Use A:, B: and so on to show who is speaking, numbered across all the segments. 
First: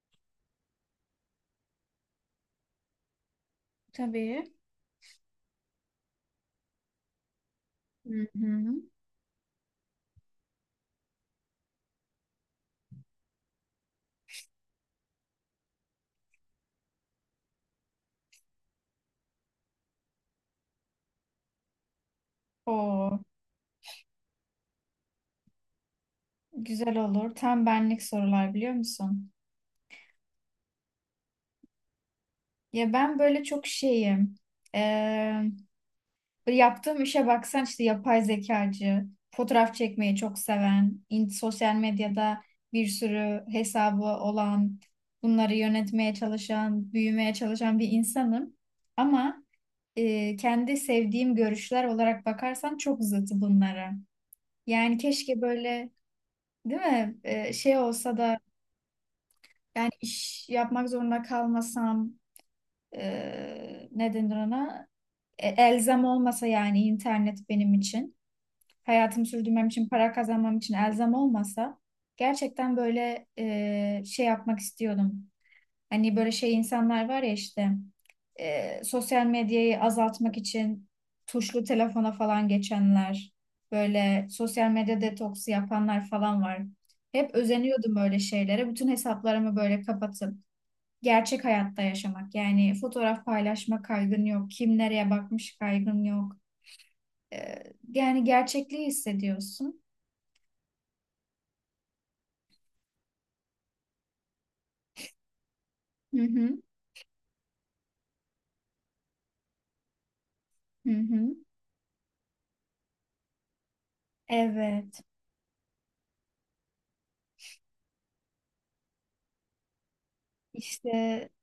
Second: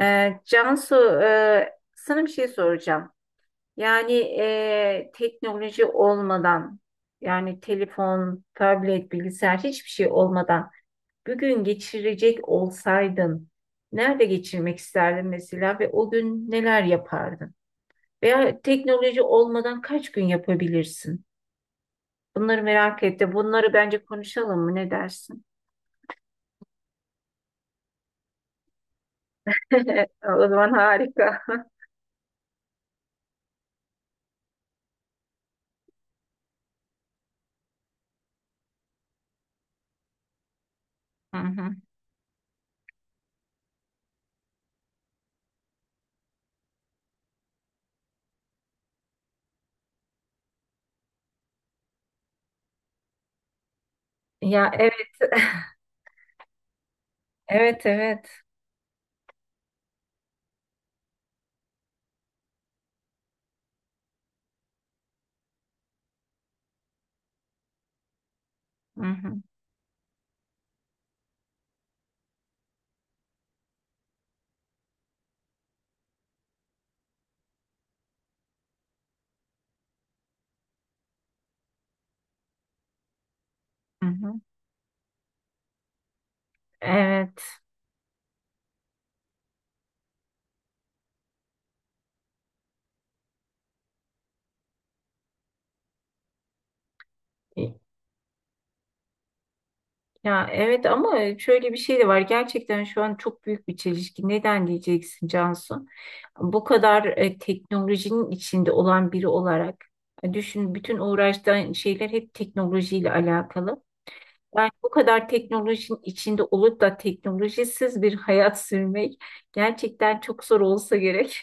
A: Cansu, sana bir şey soracağım. Yani
B: Tabii.
A: teknoloji olmadan, yani
B: Hı
A: telefon,
B: hı.
A: tablet, bilgisayar hiçbir şey olmadan bir gün geçirecek olsaydın, nerede geçirmek isterdin mesela ve o gün neler yapardın? Veya teknoloji olmadan kaç gün yapabilirsin? Bunları merak
B: O
A: ettim. Bunları bence konuşalım mı? Ne dersin?
B: güzel olur. Tam benlik sorular biliyor musun?
A: O zaman harika.
B: Ya ben böyle çok şeyim. Ee, yaptığım işe baksan işte yapay zekacı, fotoğraf çekmeyi çok seven,
A: Hı hı.
B: sosyal medyada bir sürü hesabı olan, bunları yönetmeye çalışan, büyümeye çalışan bir insanım. Ama kendi sevdiğim görüşler olarak bakarsan çok zıt bunlara.
A: Ya evet,
B: Yani keşke böyle değil mi? Şey
A: evet,
B: olsa da
A: evet.
B: yani iş yapmak zorunda kalmasam ne denir ona? Elzem olmasa yani internet benim için,
A: Hı
B: hayatımı
A: hı.
B: sürdürmem için, para kazanmam için elzem olmasa gerçekten böyle şey yapmak istiyordum. Hani böyle şey insanlar var ya işte sosyal medyayı azaltmak için tuşlu telefona falan geçenler,
A: Hı
B: böyle
A: hı.
B: sosyal medya detoksu yapanlar falan var. Hep
A: Evet.
B: özeniyordum böyle şeylere. Bütün hesaplarımı böyle kapatıp gerçek hayatta yaşamak. Yani fotoğraf paylaşma kaygın yok. Kim nereye bakmış kaygın yok. Ee, yani gerçekliği hissediyorsun.
A: Ya evet ama şöyle bir şey de var. Gerçekten şu an çok büyük bir çelişki. Neden diyeceksin Cansu?
B: Hı hı,
A: Bu kadar teknolojinin içinde olan biri olarak düşün,
B: hı
A: bütün
B: hı.
A: uğraştığın şeyler hep teknolojiyle alakalı. Yani bu
B: Evet.
A: kadar teknolojinin içinde olup da teknolojisiz bir hayat sürmek gerçekten çok zor olsa
B: İşte
A: gerek.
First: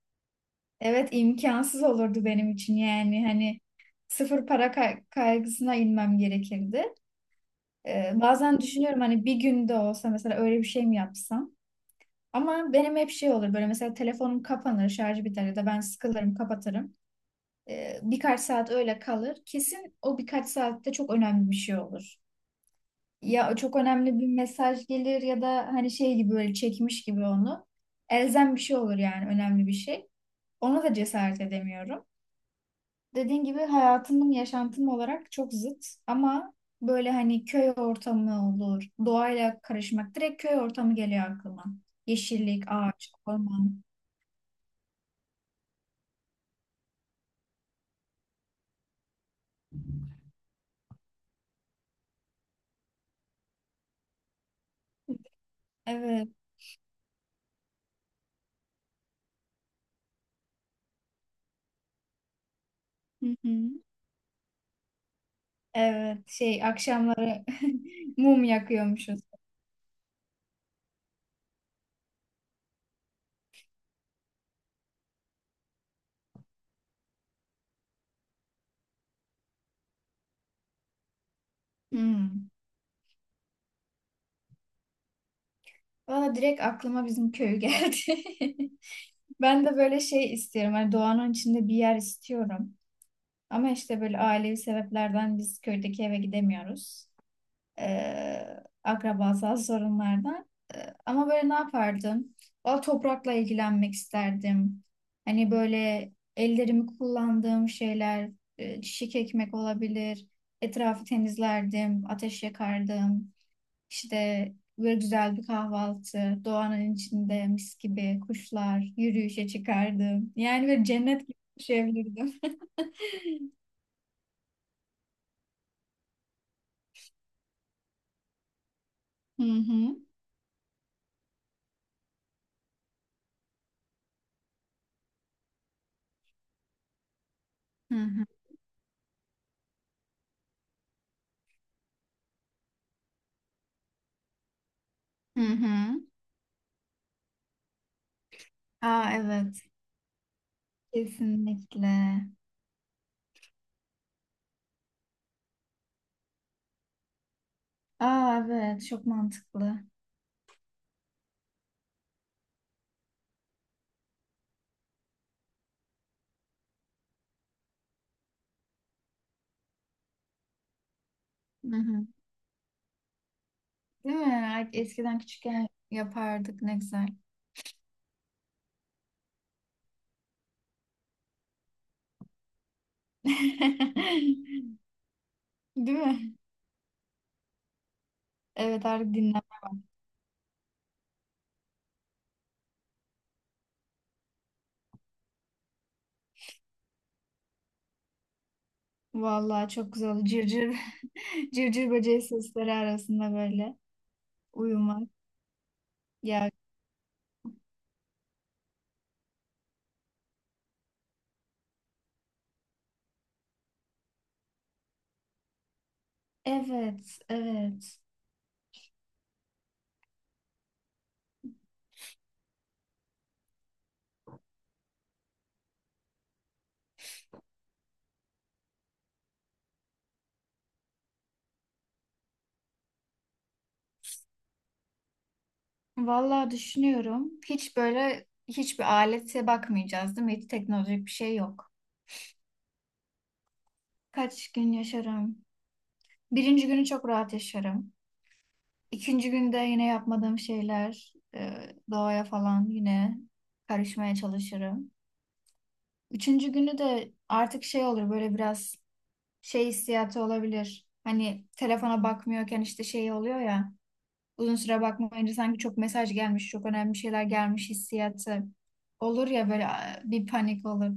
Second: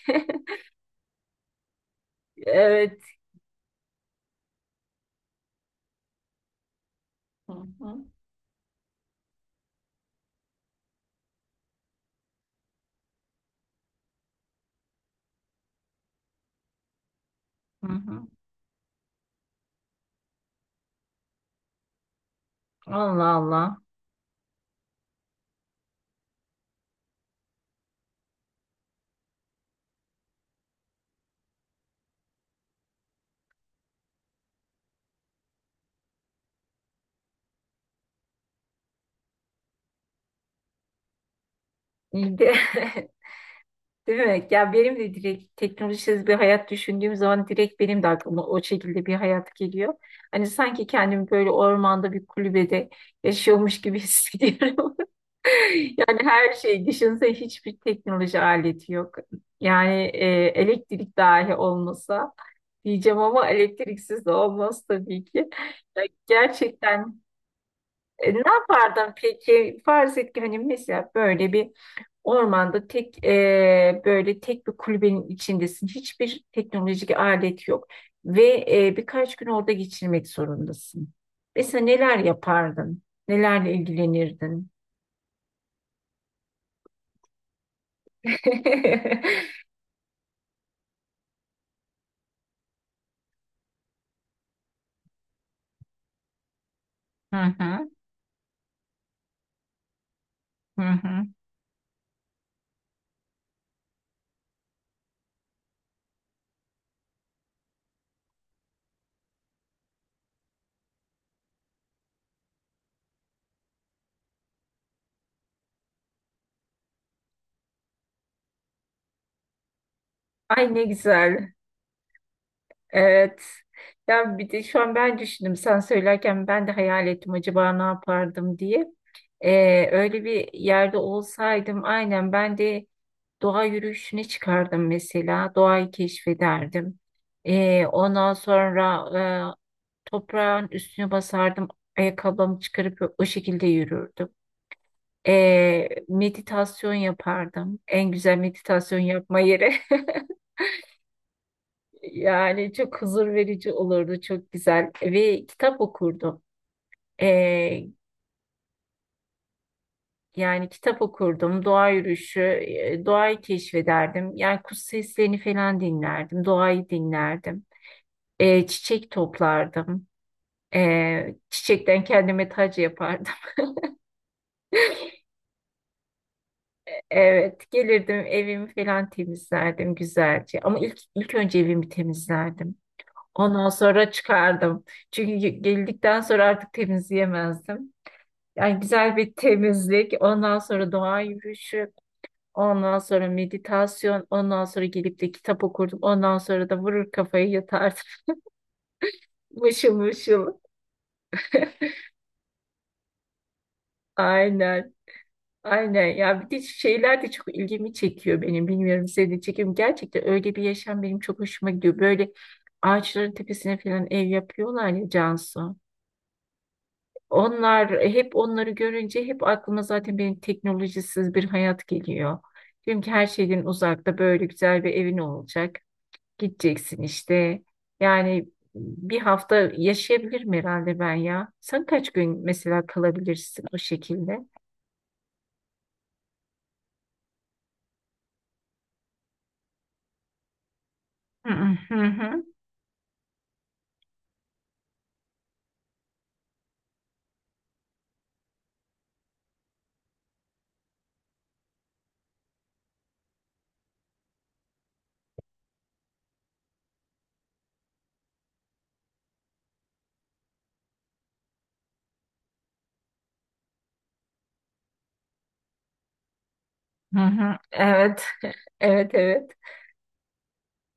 B: evet, imkansız olurdu benim için
A: Evet.
B: yani hani sıfır para kaygısına inmem gerekirdi.
A: Hı hı.
B: Bazen düşünüyorum hani bir günde olsa mesela öyle bir şey mi yapsam? Ama benim hep şey olur böyle mesela telefonum kapanır, şarjı biter ya da ben sıkılırım, kapatırım.
A: Hı hı.
B: Birkaç saat öyle kalır. Kesin o birkaç saatte çok önemli bir şey olur.
A: Allah
B: Ya çok
A: Allah.
B: önemli bir mesaj gelir ya da hani şey gibi böyle çekmiş gibi onu. Elzem bir şey olur yani önemli bir şey. Ona da cesaret edemiyorum. Dediğin gibi hayatımın yaşantım olarak çok zıt ama böyle hani köy ortamı olur. Doğayla karışmak direkt köy ortamı geliyor aklıma.
A: İyi de
B: Yeşillik, ağaç, orman.
A: Değil mi? Ya benim de direkt teknolojisiz bir hayat düşündüğüm zaman direkt benim de aklıma o şekilde bir hayat geliyor. Hani sanki kendimi böyle ormanda bir kulübede yaşıyormuş gibi hissediyorum. Yani
B: Evet.
A: her şey, düşünsene, hiçbir teknoloji aleti yok. Yani elektrik dahi olmasa diyeceğim
B: Hı
A: ama
B: hı.
A: elektriksiz de olmaz tabii ki. Ya
B: Evet, şey
A: gerçekten
B: akşamları
A: ne
B: mum
A: yapardın
B: yakıyormuşuz.
A: peki? Farz et ki hani mesela böyle bir ormanda tek böyle tek bir kulübenin içindesin. Hiçbir teknolojik alet yok ve birkaç gün orada geçirmek zorundasın. Mesela neler
B: Hmm.
A: yapardın? Nelerle ilgilenirdin?
B: Valla direkt aklıma bizim köy geldi. Ben de böyle şey istiyorum. Hani doğanın içinde bir yer istiyorum. Ama işte böyle ailevi sebeplerden biz köydeki eve gidemiyoruz.
A: Hı hı
B: Akrabasal sorunlardan.
A: hı hı.
B: Ama böyle ne yapardım? Valla toprakla ilgilenmek isterdim. Hani böyle ellerimi kullandığım şeyler, çiçek ekmek olabilir. Etrafı temizlerdim, ateş yakardım. İşte böyle güzel bir kahvaltı, doğanın içinde mis gibi kuşlar, yürüyüşe çıkardım. Yani
A: Ay ne
B: böyle cennet gibi
A: güzel.
B: yaşayabilirdim.
A: Evet. Ya bir de şu an ben düşündüm. Sen söylerken ben de hayal ettim acaba ne yapardım diye.
B: Hı hı.
A: Öyle bir yerde olsaydım aynen ben de doğa yürüyüşüne çıkardım mesela. Doğayı keşfederdim.
B: Hı hı.
A: Ondan sonra e, toprağın üstüne basardım. Ayakkabımı çıkarıp o şekilde yürürdüm.
B: Hı hı.
A: Meditasyon yapardım. En güzel meditasyon
B: Aa
A: yapma
B: evet.
A: yeri.
B: Kesinlikle.
A: Yani çok huzur verici olurdu, çok güzel. Ve kitap okurdum. Ee,
B: Aa evet. Çok mantıklı.
A: Yani kitap okurdum, doğa yürüyüşü, doğayı keşfederdim. Yani kuş seslerini falan dinlerdim, doğayı dinlerdim. Çiçek toplardım.
B: Hı
A: Çiçekten
B: hı.
A: kendime tac yapardım.
B: Değil mi? Ay, eskiden küçükken yapardık. Ne güzel.
A: Evet, gelirdim, evimi falan temizlerdim güzelce. Ama ilk önce evimi temizlerdim. Ondan sonra çıkardım. Çünkü
B: Değil
A: geldikten
B: mi?
A: sonra artık temizleyemezdim. Yani
B: Evet, artık
A: güzel bir
B: dinlen.
A: temizlik, ondan sonra doğa yürüyüşü, ondan sonra meditasyon, ondan sonra gelip de kitap okurdum. Ondan sonra da vurur kafayı yatardım.
B: Vallahi
A: Mışıl
B: çok güzel oldu.
A: mışıl.
B: Cırcır, cırcır böceği sesleri arasında böyle
A: Aynen.
B: uyumak.
A: Aynen. Ya
B: Ya
A: bir de şeyler de çok ilgimi çekiyor benim. Bilmiyorum, seni çekiyor mu? Gerçekten öyle bir yaşam benim çok hoşuma gidiyor. Böyle ağaçların tepesine falan ev yapıyorlar ya Cansu.
B: evet,
A: Onlar
B: evet.
A: hep onları görünce hep aklıma zaten benim teknolojisiz bir hayat geliyor. Diyorum ki her şeyden uzakta böyle güzel bir evin olacak. Gideceksin işte. Yani bir hafta yaşayabilirim herhalde ben ya. Sen kaç gün mesela kalabilirsin o şekilde?
B: Vallahi düşünüyorum. Hiç böyle hiçbir alete bakmayacağız, değil mi? Hiç teknolojik bir şey
A: Hı
B: yok.
A: hı hı
B: Kaç gün yaşarım? Birinci günü çok rahat yaşarım. İkinci günde yine yapmadığım şeyler, doğaya falan yine karışmaya çalışırım. Üçüncü günü de artık şey olur böyle biraz şey hissiyatı olabilir. Hani telefona bakmıyorken işte şey oluyor ya. Uzun süre bakmayınca sanki çok mesaj gelmiş, çok önemli
A: hı.
B: şeyler
A: Hı.
B: gelmiş
A: Evet,
B: hissiyatı
A: evet,
B: olur ya
A: evet.
B: böyle "Aa," bir panik olur.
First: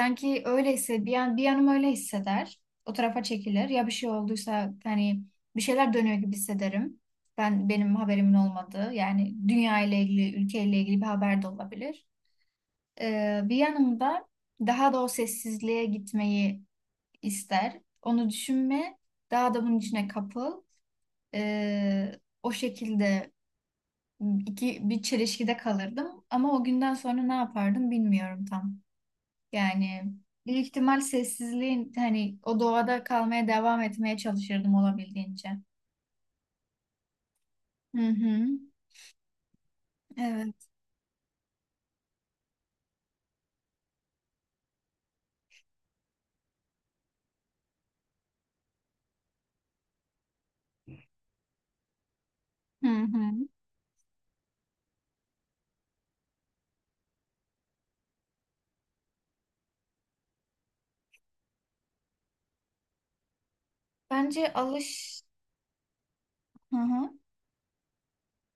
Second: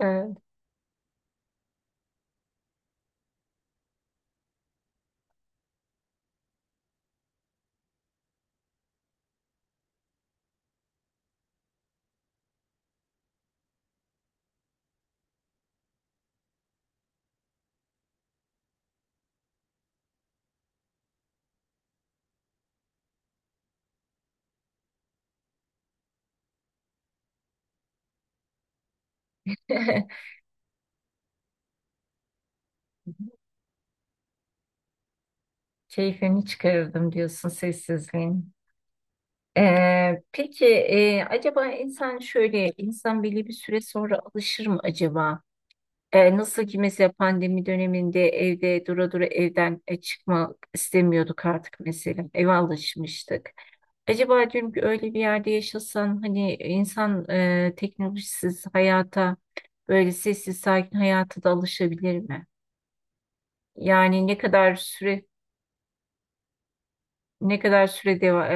A: Evet.
B: öyleyse bir yanım öyle hisseder. O tarafa çekilir. Ya bir şey olduysa hani bir şeyler dönüyor gibi hissederim. Benim haberimin olmadığı yani dünya ile ilgili, ülke ile ilgili bir haber de olabilir. Bir yanımda daha da o sessizliğe gitmeyi ister. Onu düşünme, daha da bunun içine kapıl. Ee, o şekilde bir çelişkide kalırdım. Ama o günden sonra ne yapardım bilmiyorum tam. Yani büyük ihtimal sessizliğin hani o doğada kalmaya devam etmeye çalışırdım olabildiğince.
A: Keyfini çıkarırdım diyorsun
B: Hı hı.
A: sessizliğin. Peki
B: Evet.
A: acaba insan şöyle, insan belli bir süre sonra alışır mı acaba? Nasıl ki mesela pandemi döneminde evde dura dura evden çıkmak istemiyorduk artık, mesela eve
B: Hı hı.
A: alışmıştık. Acaba diyorum ki öyle bir yerde yaşasan hani insan teknolojisiz hayata, böyle sessiz sakin hayata da alışabilir mi? Yani
B: Bence alış. Hı hı.
A: ne kadar süre deva-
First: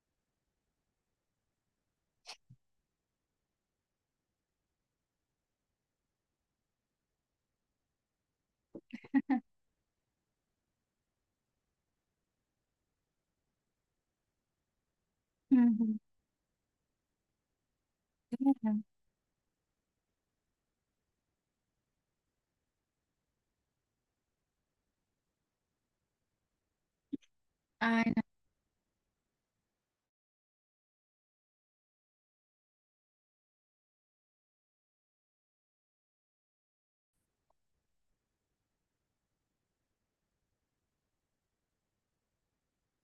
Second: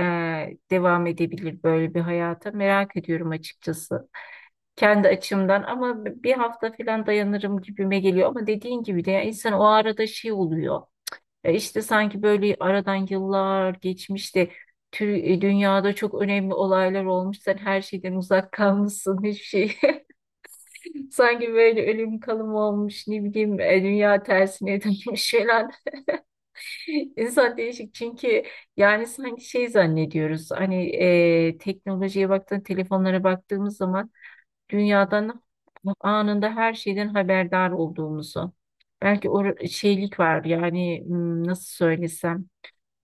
A: e, devam edebilir böyle bir hayata, merak ediyorum açıkçası. Kendi açımdan ama bir hafta falan dayanırım gibime geliyor, ama dediğin gibi de ya insan o arada şey oluyor ya, işte sanki böyle aradan yıllar geçmiş de
B: Hı hı.
A: dünyada çok önemli olaylar olmuş, sen her şeyden uzak kalmışsın, hiçbir şey sanki böyle ölüm kalım olmuş, ne bileyim, dünya tersine dönmüş falan, insan değişik
B: Aynen.
A: çünkü. Yani sanki şey zannediyoruz, hani teknolojiye baktığın, telefonlara baktığımız zaman dünyadan anında her şeyden haberdar olduğumuzu. Belki şeylik var yani, nasıl söylesem,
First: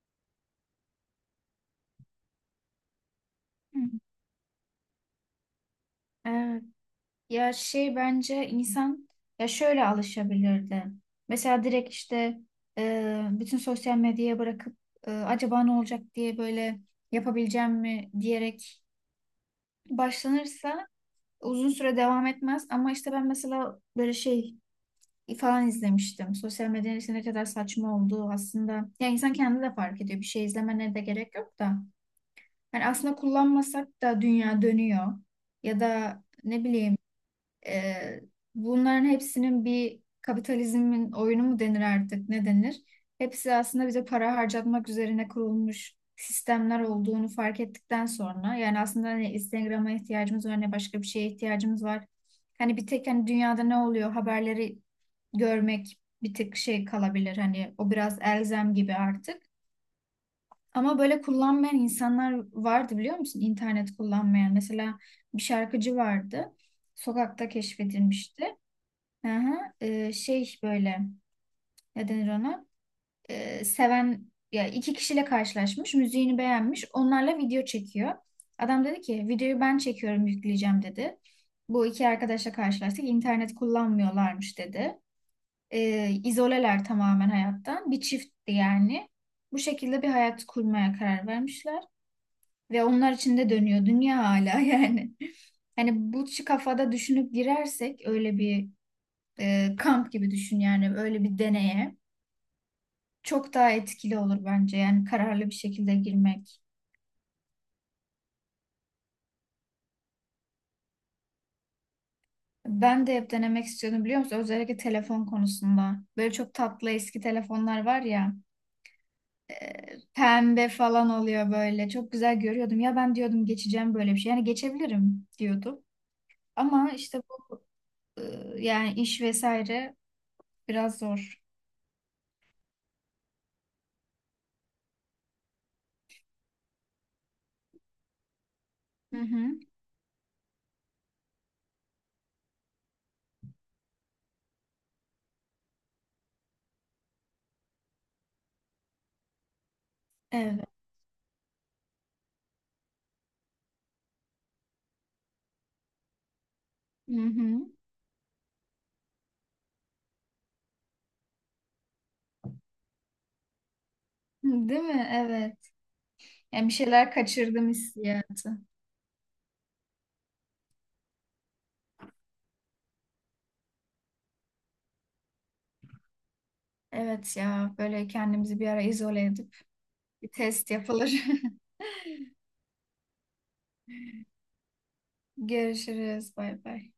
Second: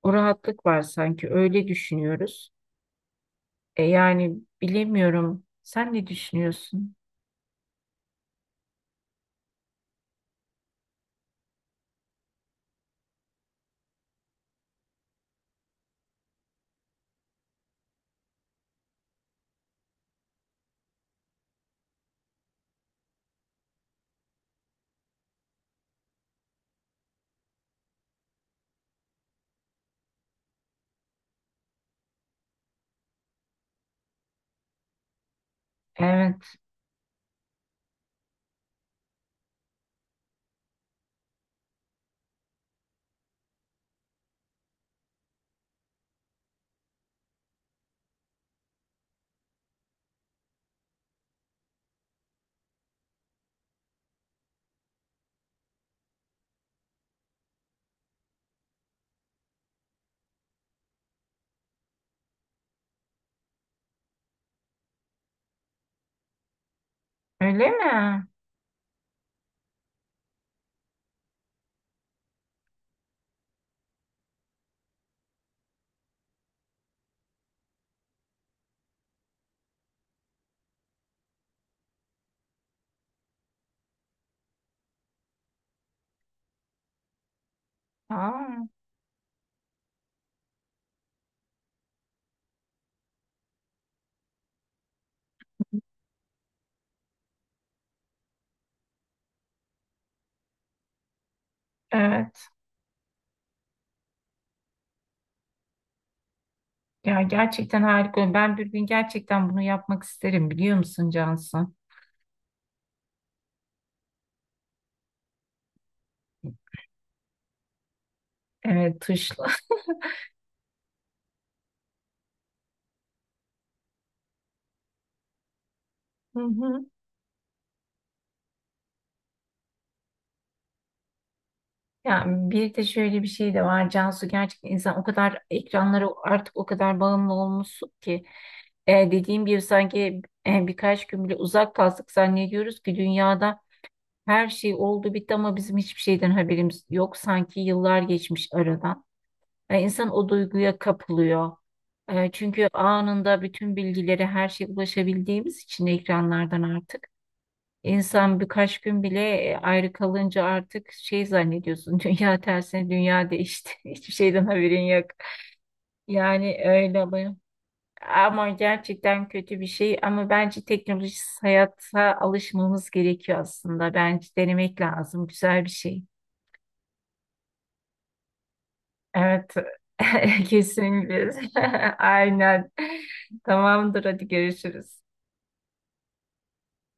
A: o rahatlık var sanki, öyle düşünüyoruz.
B: Hı.
A: E yani bilemiyorum. Sen ne
B: Evet.
A: düşünüyorsun?
B: Ya şey bence insan ya şöyle alışabilirdi. Mesela direkt işte bütün sosyal medyaya bırakıp acaba ne olacak diye böyle yapabileceğim mi diyerek başlanırsa uzun süre devam etmez. Ama işte ben mesela böyle şey falan izlemiştim. Sosyal medyanın işte ne kadar saçma olduğu aslında. Ya insan kendi de fark ediyor. Bir şey izlemene de gerek yok da. Yani aslında kullanmasak da dünya dönüyor. Ya da
A: Evet.
B: ne bileyim ee, bunların hepsinin bir kapitalizmin oyunu mu denir artık ne denir? Hepsi aslında bize para harcatmak üzerine kurulmuş sistemler olduğunu fark ettikten sonra yani aslında hani Instagram'a ihtiyacımız var ne başka bir şeye ihtiyacımız var. Hani bir tek hani dünyada ne oluyor haberleri görmek bir tek şey kalabilir hani o biraz elzem gibi artık. Ama böyle kullanmayan insanlar vardı biliyor musun? İnternet kullanmayan. Mesela bir şarkıcı vardı. Sokakta
A: Öyle mi?
B: keşfedilmişti. Aha, şey böyle ne denir ona? Seven ya iki kişiyle karşılaşmış, müziğini beğenmiş, onlarla video çekiyor. Adam dedi ki videoyu ben çekiyorum yükleyeceğim dedi. Bu iki arkadaşla karşılaştık. İnternet kullanmıyorlarmış dedi. İzoleler tamamen hayattan. Bir çiftti
A: Aa,
B: yani. Bu şekilde bir hayat kurmaya karar vermişler. Ve onlar için de dönüyor dünya hala yani. Hani bu kafada düşünüp girersek öyle bir kamp gibi düşün yani öyle bir deneye.
A: evet.
B: Çok daha etkili olur bence yani kararlı bir şekilde girmek.
A: Ya gerçekten harika. Ben bir gün gerçekten bunu yapmak isterim biliyor musun Cansu?
B: Ben de hep denemek istiyordum biliyor musun? Özellikle telefon konusunda. Böyle çok tatlı eski telefonlar var ya.
A: Evet, tuşla.
B: Pembe falan oluyor böyle. Çok güzel görüyordum. Ya ben diyordum geçeceğim böyle bir şey. Yani geçebilirim diyordum. Ama işte bu yani iş vesaire biraz zor.
A: Yani bir de şöyle bir şey de var Cansu, gerçekten insan o kadar ekranlara, artık o kadar bağımlı olmuşsun ki
B: Hı
A: dediğim
B: hı.
A: gibi sanki birkaç gün bile uzak kalsak zannediyoruz ki dünyada her şey oldu bitti ama bizim hiçbir şeyden haberimiz yok, sanki yıllar geçmiş aradan. İnsan o
B: Evet.
A: duyguya kapılıyor. Çünkü anında bütün bilgileri her şeye ulaşabildiğimiz için ekranlardan artık.
B: Hı hı.
A: İnsan birkaç gün bile ayrı kalınca artık şey zannediyorsun. Dünya tersine, dünya değişti. Hiçbir şeyden haberin
B: Değil
A: yok.
B: mi? Evet.
A: Yani
B: Yani bir şeyler
A: öyle bu.
B: kaçırdım
A: Ama
B: hissiyatı.
A: gerçekten kötü bir şey. Ama bence teknolojisiz hayata alışmamız gerekiyor aslında. Bence denemek lazım. Güzel bir şey.
B: Evet, ya böyle kendimizi bir ara izole
A: Evet.
B: edip bir test yapılır.
A: Kesinlikle. Aynen. Tamamdır. Hadi görüşürüz.
B: Görüşürüz. Bay bay.